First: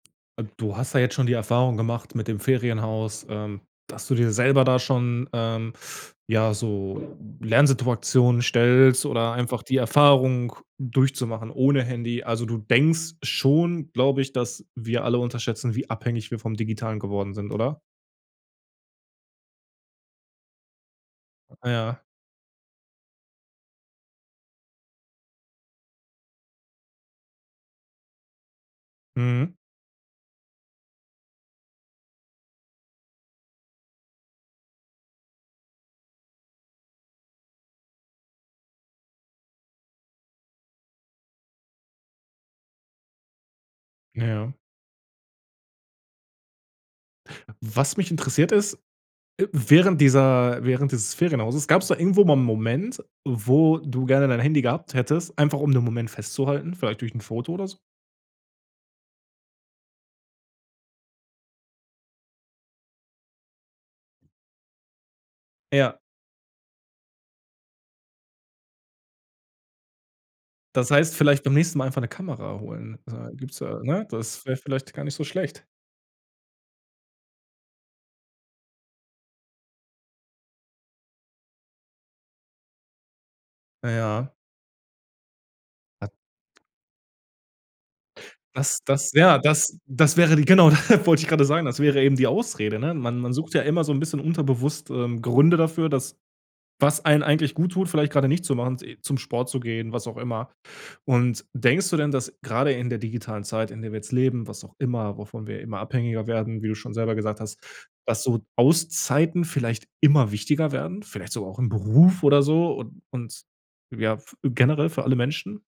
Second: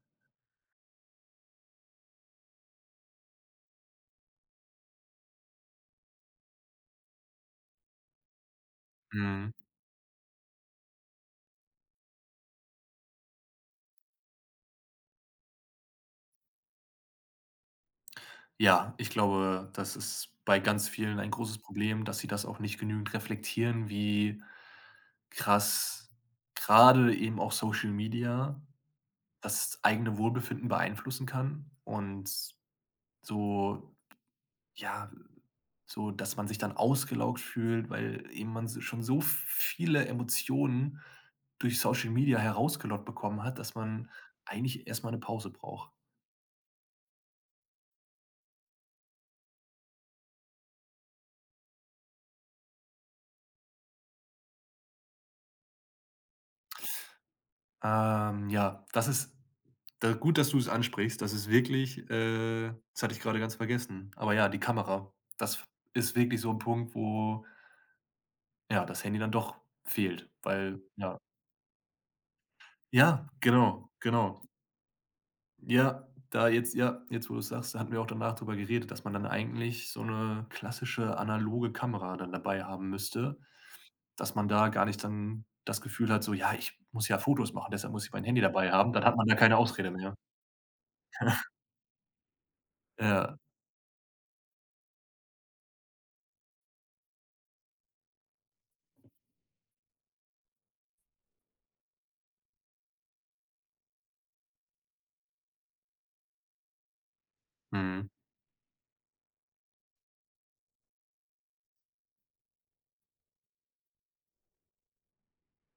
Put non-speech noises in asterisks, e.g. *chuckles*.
Äh, du hast da jetzt schon die Erfahrung gemacht mit dem Ferienhaus, ähm, dass du dir selber da schon, ähm, ja, so Lernsituationen stellst oder Mhm. einfach die Erfahrung durchzumachen ohne Handy. Also, du denkst schon, glaube ich, dass wir alle unterschätzen, wie abhängig wir vom Digitalen geworden sind, oder? Ja, ich glaube, das ist bei ganz vielen ein großes Ah ja. Problem, dass sie das auch nicht genügend reflektieren, wie krass grade eben auch Social Media Mhm. das eigene Wohlbefinden beeinflussen kann. Und s so ja, so, dass man sich dann ausgelaugt fühlt, weil eben man s schon so viele Emotionen durch Social Media herausgelockt bekommen hat, dass man Ja. eigentlich erst mal 'ne Pause braucht. Was mich interessiert, ist, äh, während dieser während dieses Ferienhauses gab's da irgendwo mal 'n Moment, wo du gerne dein Handy gehabt hättest, einfach um den Moment festzuhalten, vielleicht durch 'n Foto oder s Ähm, ja, das ist d gut, dass du's ansprichst. Das ist wirklich, äh das hatte ich gerade ganz vergessen, aber ja, die Kamera, das f Ja. ist wirklich so 'n Punkt, wo ja, das Handy dann doch fehlt, weil Das heißt, ja. vielleicht beim nächsten Mal einfach 'ne Kamera holen. Da Ja, gibt's da genau, ne? genau. Das wäre vielleicht gar nicht so schlecht. Ja, da jetzt ja, jetzt, wo du's sagst, da hatten wir auch danach drüber geredet, dass man dann eigentlich so 'ne klassische analoge Kamera dann dabei haben müsste, Ja. dass man da gar nicht dann das Gefühl hat so: „Ja, ich muss ja Fotos machen, deshalb muss ich mein Handy dabei Das haben”. Dann das hat man ja ja, keine das Ausrede mehr. das wäre die genau, *chuckles* wollte ich gerade *chuckles* sagen. Das wäre eben die Ausrede, ne? Man man Ja. sucht ja immer so 'n bisschen unterbewusst, ähm, Gründe dafür, dass was einem eigentlich gut tut, vielleicht gerade nicht zu machen. Zum Sport zu gehen, was auch immer. Und denkst du denn, dass gerade in der digitalen Zeit, in der wir jetzt leben, was auch immer wovon wir immer abhängiger werden, wie du schon selber gesagt hast, Mhm. dass so Auszeiten vielleicht immer wichtiger werden? Vielleicht sogar auch im Beruf oder so? Und und ja, f generell für alle Menschen?